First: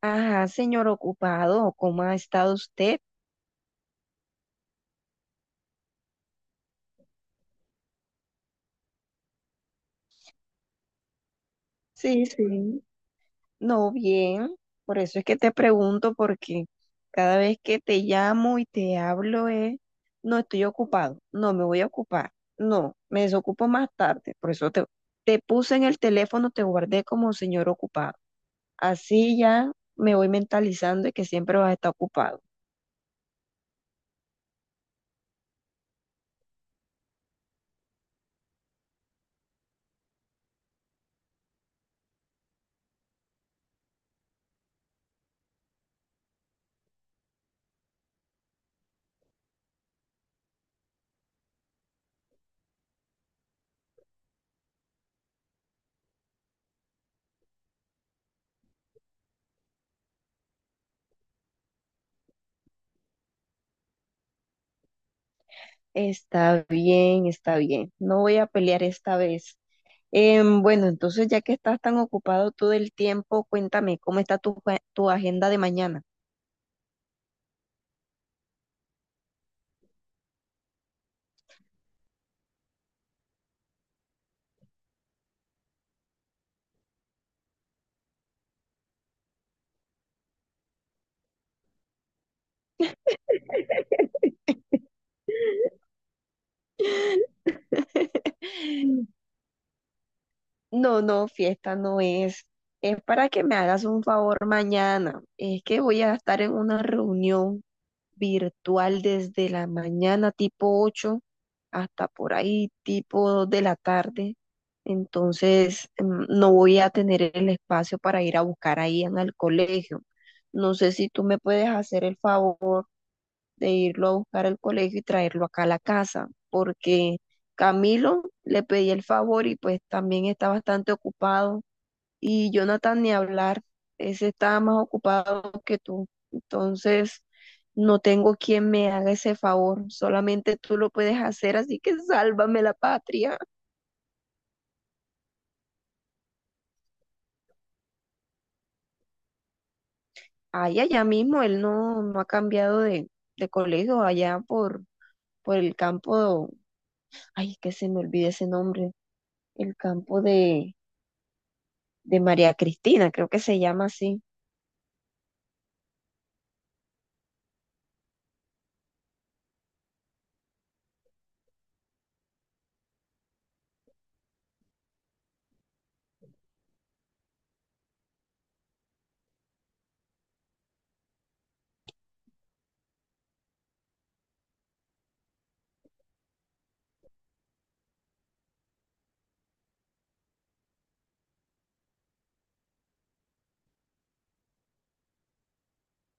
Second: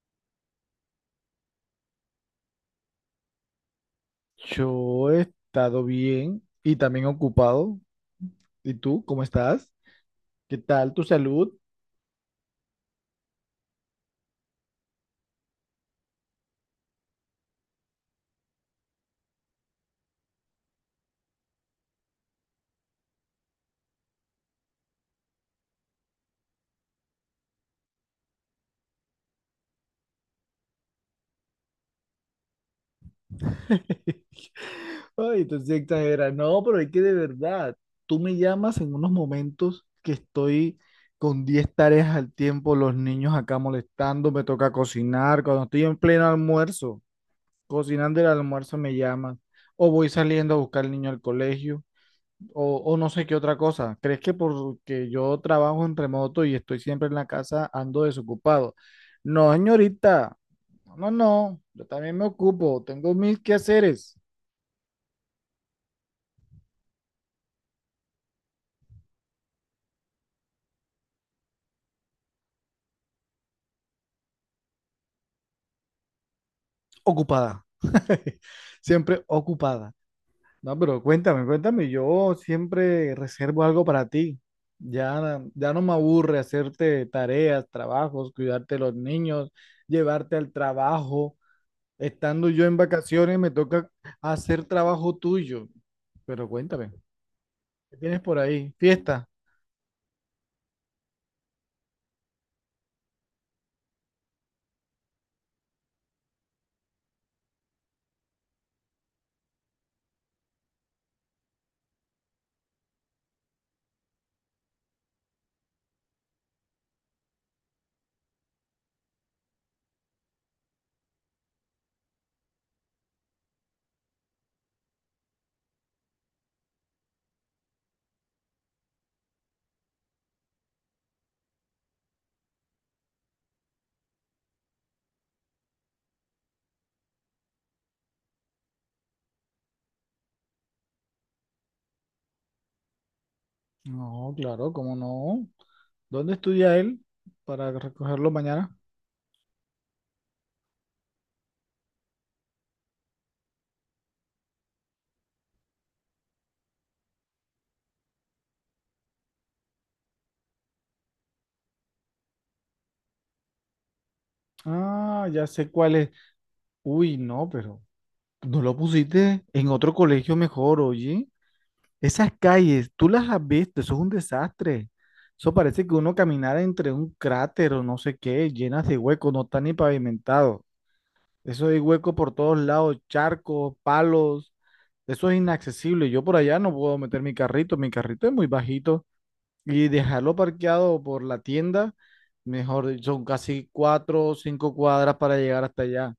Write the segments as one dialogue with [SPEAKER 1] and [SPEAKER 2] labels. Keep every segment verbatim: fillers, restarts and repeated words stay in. [SPEAKER 1] Ajá, señor ocupado, ¿cómo ha estado usted?
[SPEAKER 2] Yo he estado bien y también ocupado. ¿Y tú, cómo estás? ¿Qué tal tu salud?
[SPEAKER 1] Sí, sí. No, bien. Por eso es que te pregunto, porque cada vez que te llamo y te hablo es, no estoy ocupado, no me voy a ocupar, no, me desocupo más tarde. Por eso te, te puse en el teléfono, te guardé como señor ocupado. Así ya me voy mentalizando de que siempre vas a estar ocupado.
[SPEAKER 2] Ay, tú sí exageras. No, pero es que de verdad, tú me llamas en unos momentos que estoy con diez tareas al tiempo, los niños acá molestando, me toca cocinar, cuando estoy en pleno almuerzo, cocinando el almuerzo me llamas, o voy saliendo a buscar al niño al colegio. O, o no sé qué otra cosa. ¿Crees que porque yo trabajo en remoto y estoy siempre en la casa, ando desocupado? No, señorita. No, no, no. Yo también me ocupo. Tengo mil quehaceres.
[SPEAKER 1] Está bien, está bien. No voy a pelear esta vez. Em, bueno, entonces ya que estás tan ocupado todo el tiempo, cuéntame, ¿cómo está tu, jue- tu agenda de mañana?
[SPEAKER 2] Ocupada. Siempre ocupada. No, pero cuéntame, cuéntame. Yo siempre reservo algo para ti. Ya, ya no me aburre hacerte tareas, trabajos, cuidarte de los niños, llevarte al trabajo. Estando yo en vacaciones, me toca hacer trabajo tuyo. Pero cuéntame, ¿qué tienes por ahí? ¿Fiesta?
[SPEAKER 1] No, no, fiesta no es. Es para que me hagas un favor mañana. Es que voy a estar en una reunión virtual desde la mañana tipo ocho hasta por ahí tipo dos de la tarde. Entonces, mm, no voy a tener el espacio para ir a buscar ahí en el colegio. No sé si tú me puedes hacer el favor. De irlo a buscar al colegio y traerlo acá a la casa, porque Camilo le pedí el favor y pues también está bastante ocupado, y Jonathan ni hablar, ese está más ocupado que tú. Entonces, no tengo quien me haga ese favor, solamente tú lo puedes hacer, así que sálvame la patria.
[SPEAKER 2] No, claro, ¿cómo no? ¿Dónde estudia él para recogerlo mañana?
[SPEAKER 1] Ay, allá mismo él no, no ha cambiado de, de colegio, allá por, por el campo, ay, que se me olvide ese nombre, el campo de de María Cristina, creo que se llama así.
[SPEAKER 2] Ah, ya sé cuál es. Uy, no, pero no lo pusiste en otro colegio mejor, oye. Esas calles, tú las has visto, eso es un desastre. Eso parece que uno caminara entre un cráter o no sé qué, llenas de huecos, no está ni pavimentado. Eso hay hueco por todos lados, charcos, palos. Eso es inaccesible. Yo por allá no puedo meter mi carrito. Mi carrito es muy bajito. Y dejarlo parqueado por la tienda, mejor dicho, son casi cuatro o cinco cuadras para llegar hasta allá.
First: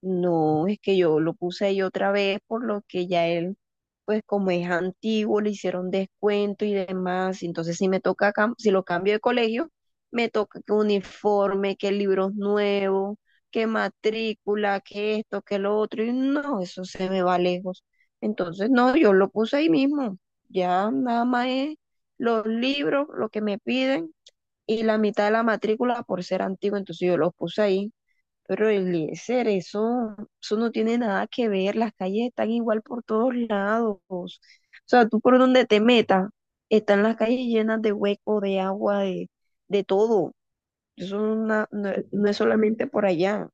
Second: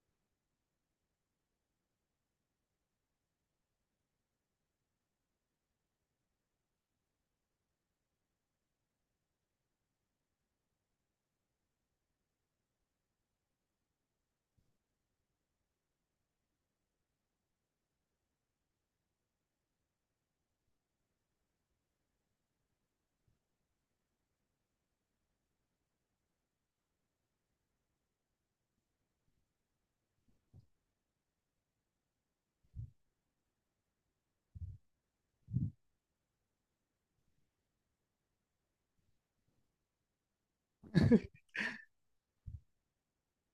[SPEAKER 1] No, es que yo lo puse ahí otra vez, por lo que ya él, pues como es antiguo, le hicieron descuento y demás. Entonces, si me toca, cam- si lo cambio de colegio, me toca que uniforme, que libros nuevos, que matrícula, que esto, que lo otro. Y no, eso se me va lejos. Entonces, no, yo lo puse ahí mismo. Ya nada más es los libros, lo que me piden y la mitad de la matrícula por ser antiguo, entonces yo los puse ahí. Pero el eso, eso no tiene nada que ver, las calles están igual por todos lados. O sea, tú por donde te metas, están las calles llenas de hueco, de agua, de, de todo. Eso no, no no es solamente por allá.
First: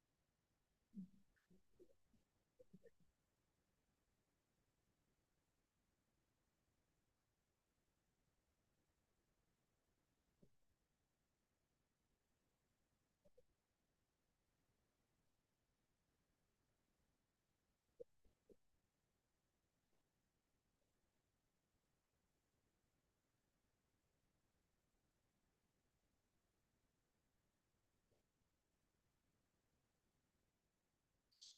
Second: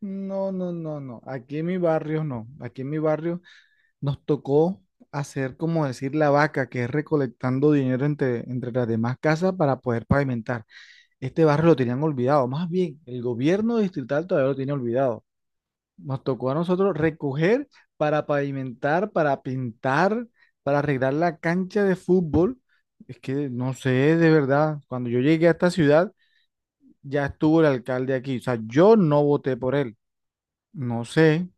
[SPEAKER 2] No, no, no, no. Aquí en mi barrio no. Aquí en mi barrio nos tocó hacer, como decir, la vaca, que es recolectando dinero entre, entre las demás casas para poder pavimentar. Este barrio lo tenían olvidado. Más bien, el gobierno distrital todavía lo tiene olvidado. Nos tocó a nosotros recoger para pavimentar, para pintar, para arreglar la cancha de fútbol. Es que no sé, de verdad, cuando yo llegué a esta ciudad, ya estuvo el alcalde aquí. O sea, yo no voté por él. No sé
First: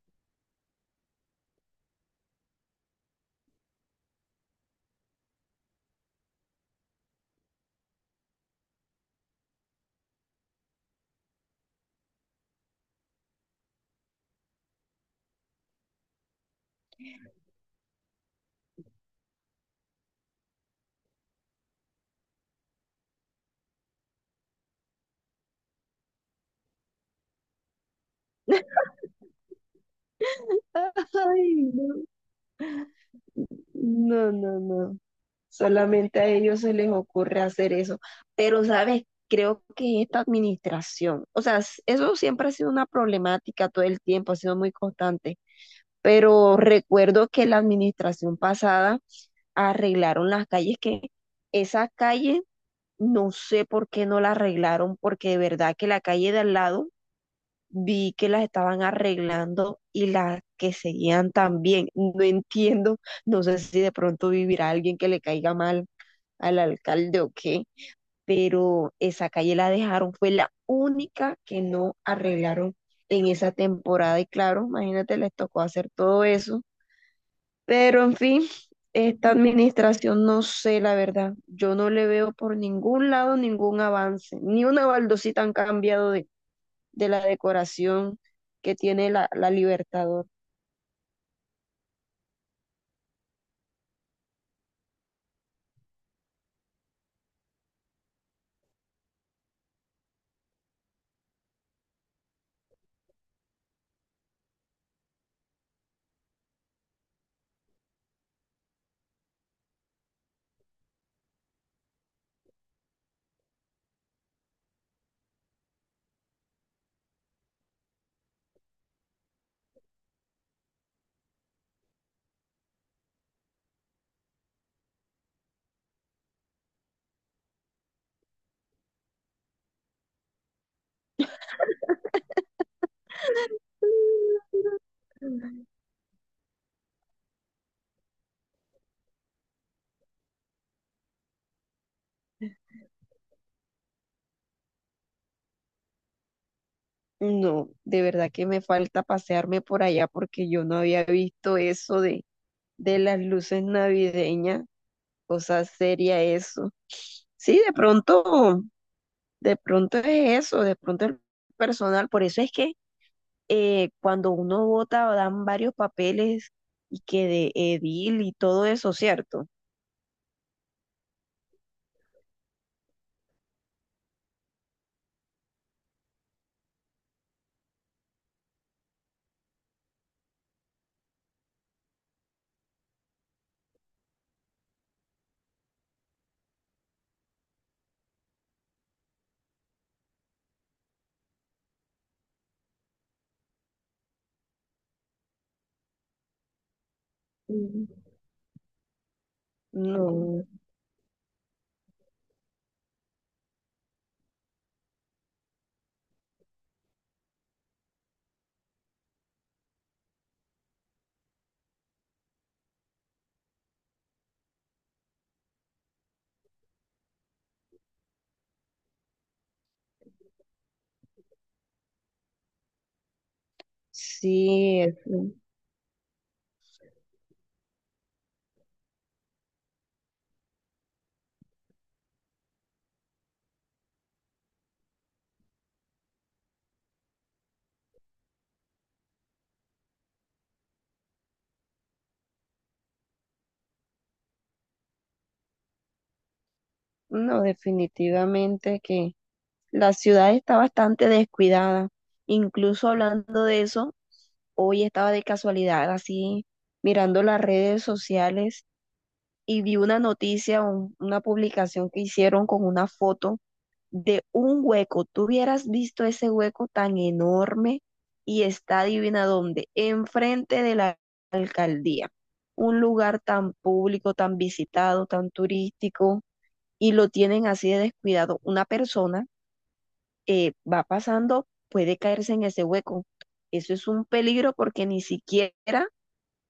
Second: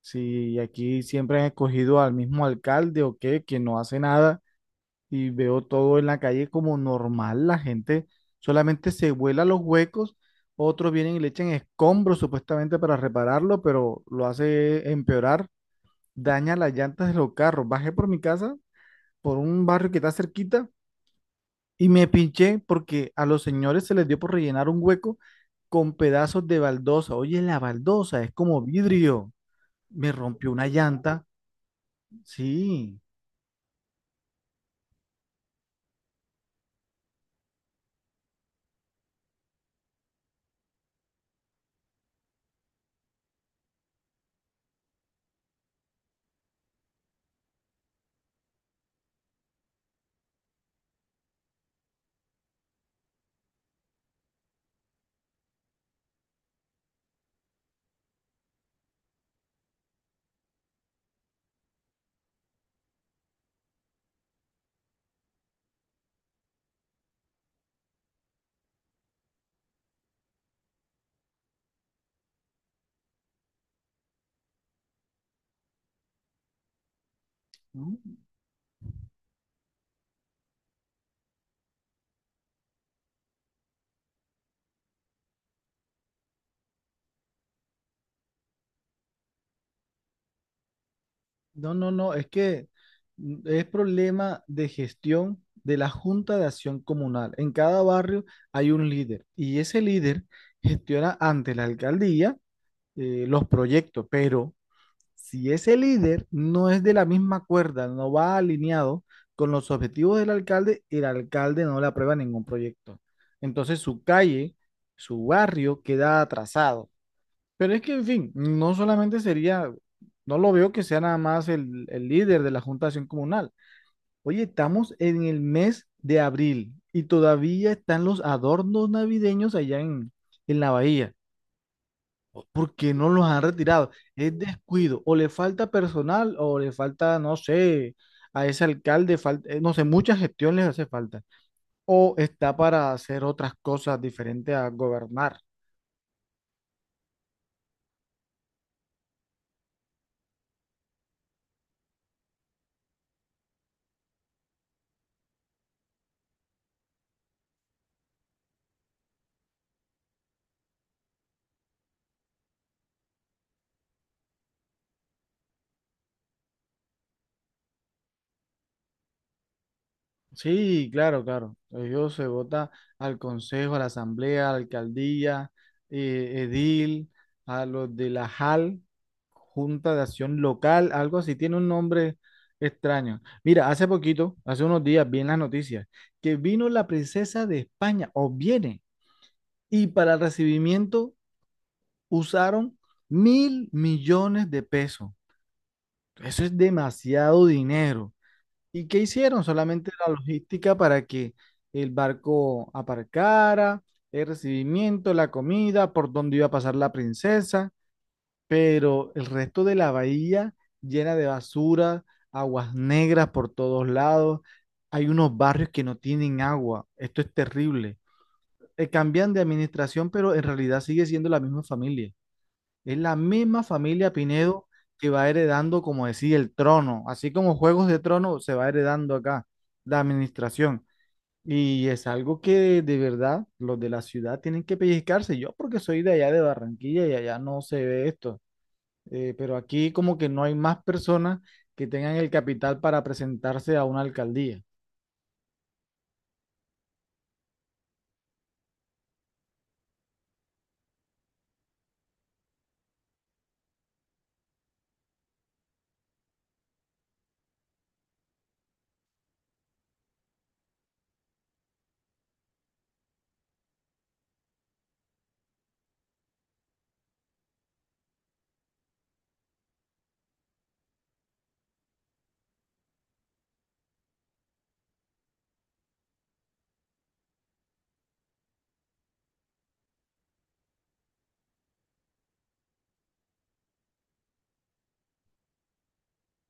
[SPEAKER 2] si aquí siempre han escogido al mismo alcalde o qué, que no hace nada y veo todo en la calle como normal. La gente solamente se vuela los huecos. Otros vienen y le echan escombros supuestamente para repararlo, pero lo hace empeorar daña las llantas de los carros. Bajé por mi casa, por un barrio que está cerquita, y me pinché porque a los señores se les dio por rellenar un hueco con pedazos de baldosa. Oye, la baldosa es como vidrio. Me rompió una llanta.
[SPEAKER 1] Ay, no,
[SPEAKER 2] Sí.
[SPEAKER 1] no, no, no. Solamente a ellos se les ocurre hacer eso. Pero, ¿sabes? Creo que esta administración, o sea, s- eso siempre ha sido una problemática todo el tiempo, ha sido muy constante. Pero recuerdo que la administración pasada arreglaron las calles, que esas calles no sé por qué no la arreglaron, porque de verdad que la calle de al lado vi que las estaban arreglando y las que seguían también. No entiendo, no sé si de pronto vivirá alguien que le caiga mal al alcalde o qué, pero esa calle la dejaron, fue la única que no arreglaron en esa temporada y claro, imagínate, les tocó hacer todo eso,
[SPEAKER 2] No,
[SPEAKER 1] pero en fin, esta administración no sé, la verdad, yo no le veo por ningún lado ningún avance, ni una baldosita han cambiado de, de la decoración que tiene la, la Libertador.
[SPEAKER 2] no, no, no, es que mm, es problema de gestión de la Junta de Acción Comunal. En cada barrio hay un líder y ese líder gestiona ante la alcaldía eh, los proyectos, pero si ese líder no es de la misma cuerda, no va alineado con los objetivos del alcalde, el alcalde no le aprueba ningún proyecto. Entonces su calle, su barrio queda atrasado. Pero es que, en fin, no solamente sería, no lo veo que sea nada más el, el líder de la Junta de Acción Comunal. Oye, estamos en el mes de abril y todavía están los adornos navideños allá en, en la bahía porque no los han retirado. Es descuido, o le falta personal, o le falta, no sé, a ese alcalde, falta, eh, no sé, mucha gestión les hace falta, o está para hacer otras cosas diferentes a gobernar.
[SPEAKER 1] No, de verdad que me falta pasearme por allá porque yo no había visto eso de de las luces navideñas, cosa seria eso. Sí, de pronto, de pronto es eso, de pronto el personal, por eso es que eh, cuando uno vota dan varios papeles y que de edil y todo eso, ¿cierto?
[SPEAKER 2] Sí, claro, claro. Ellos se vota al consejo, a la asamblea, a la alcaldía, eh, edil, a los de la J A L, Junta de Acción Local, algo así, tiene un nombre extraño. Mira, hace poquito, hace unos días, vi en las noticias que vino la princesa de España, o viene, y para el recibimiento usaron mil millones de pesos. Eso es demasiado dinero. ¿Y qué hicieron? Solamente la
[SPEAKER 1] No,
[SPEAKER 2] logística para que el barco aparcara, el recibimiento, la comida, por dónde iba a pasar la princesa, pero el resto de la bahía llena de basura, aguas negras por todos lados. Hay unos barrios que no tienen agua. Esto es terrible. Eh, cambian de administración, pero en realidad sigue siendo la misma familia. Es la misma familia Pinedo
[SPEAKER 1] sí,
[SPEAKER 2] que va
[SPEAKER 1] eso.
[SPEAKER 2] heredando, como decía, el trono. Así como Juegos de Trono se va heredando acá, la administración. Y es algo que de, de verdad los de la ciudad tienen que pellizcarse. Yo porque soy de allá de Barranquilla y allá no se ve esto. Eh, pero aquí como que no hay más personas que tengan el capital para presentarse a una alcaldía.
[SPEAKER 1] No, definitivamente que la ciudad está bastante descuidada. Incluso hablando de eso, hoy estaba de casualidad así mirando las redes sociales y vi una noticia, un- una publicación que hicieron con una foto de un hueco. Tú hubieras visto ese hueco tan enorme y está adivina dónde, enfrente de la alcaldía. Un lugar tan público, tan visitado, tan turístico, y lo tienen así de descuidado. Una persona eh, va pasando, puede caerse en ese hueco. Eso es un peligro porque ni siquiera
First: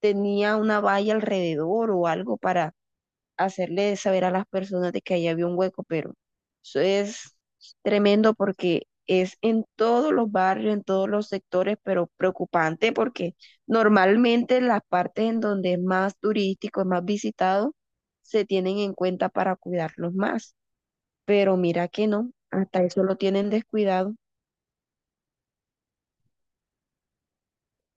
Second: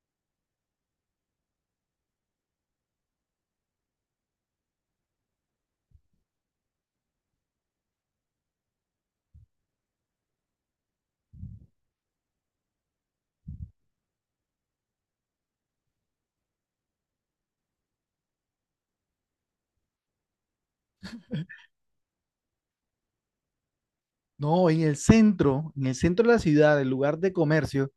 [SPEAKER 1] tenía una valla alrededor o algo para hacerle saber a las personas de que ahí había un hueco, pero eso es tremendo porque es en todos los barrios, en todos los sectores, pero preocupante porque normalmente las partes en donde es más turístico, es más visitado, se tienen en cuenta para cuidarlos más, pero mira que no, hasta eso lo tienen descuidado.
[SPEAKER 2] No, en el centro, en el centro de la ciudad, el lugar de comercio.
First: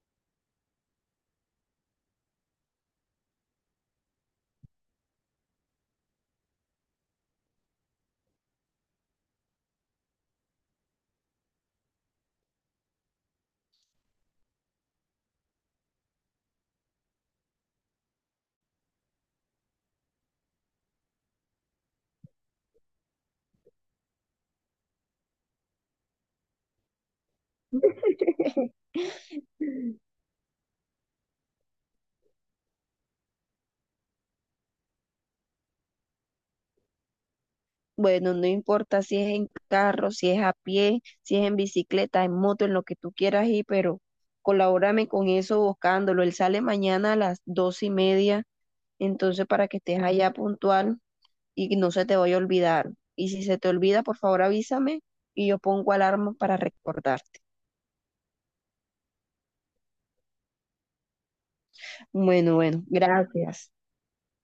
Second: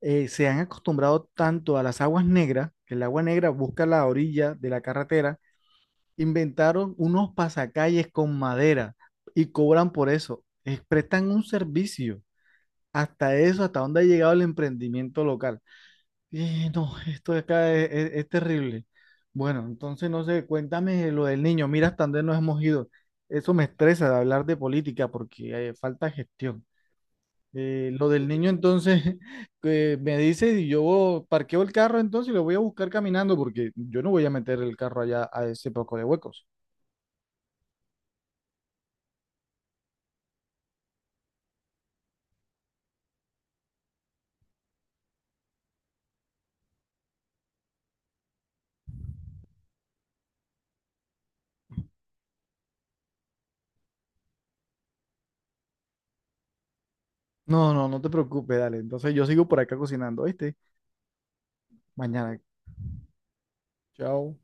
[SPEAKER 2] eh, Se han acostumbrado tanto a las aguas negras, que el agua negra busca la orilla de la carretera, inventaron unos pasacalles con madera y cobran por eso. Eh, prestan un servicio. Hasta eso, hasta dónde ha llegado el emprendimiento local. Y no, esto de acá es, es- es terrible. Bueno, entonces no sé, cuéntame lo del niño. Mira hasta dónde nos hemos ido. Eso me estresa de hablar de política porque eh, falta gestión. Eh, lo del niño entonces que me dice y yo parqueo el carro entonces y lo voy a buscar caminando porque yo no voy a meter el carro allá a ese poco de huecos.
[SPEAKER 1] Bueno, no importa si es en carro, si es a pie, si es en bicicleta, en moto, en lo que tú quieras ir, pero colabórame con eso buscándolo. Él sale mañana a las dos y media, entonces para que estés allá puntual y no se te vaya a olvidar. Y si se te olvida, por favor avísame y yo pongo alarma para recordarte.
[SPEAKER 2] No, no, no te preocupes, dale. Entonces yo sigo por acá cocinando, ¿viste? Mañana.
[SPEAKER 1] Bueno, bueno, gracias.
[SPEAKER 2] Chao.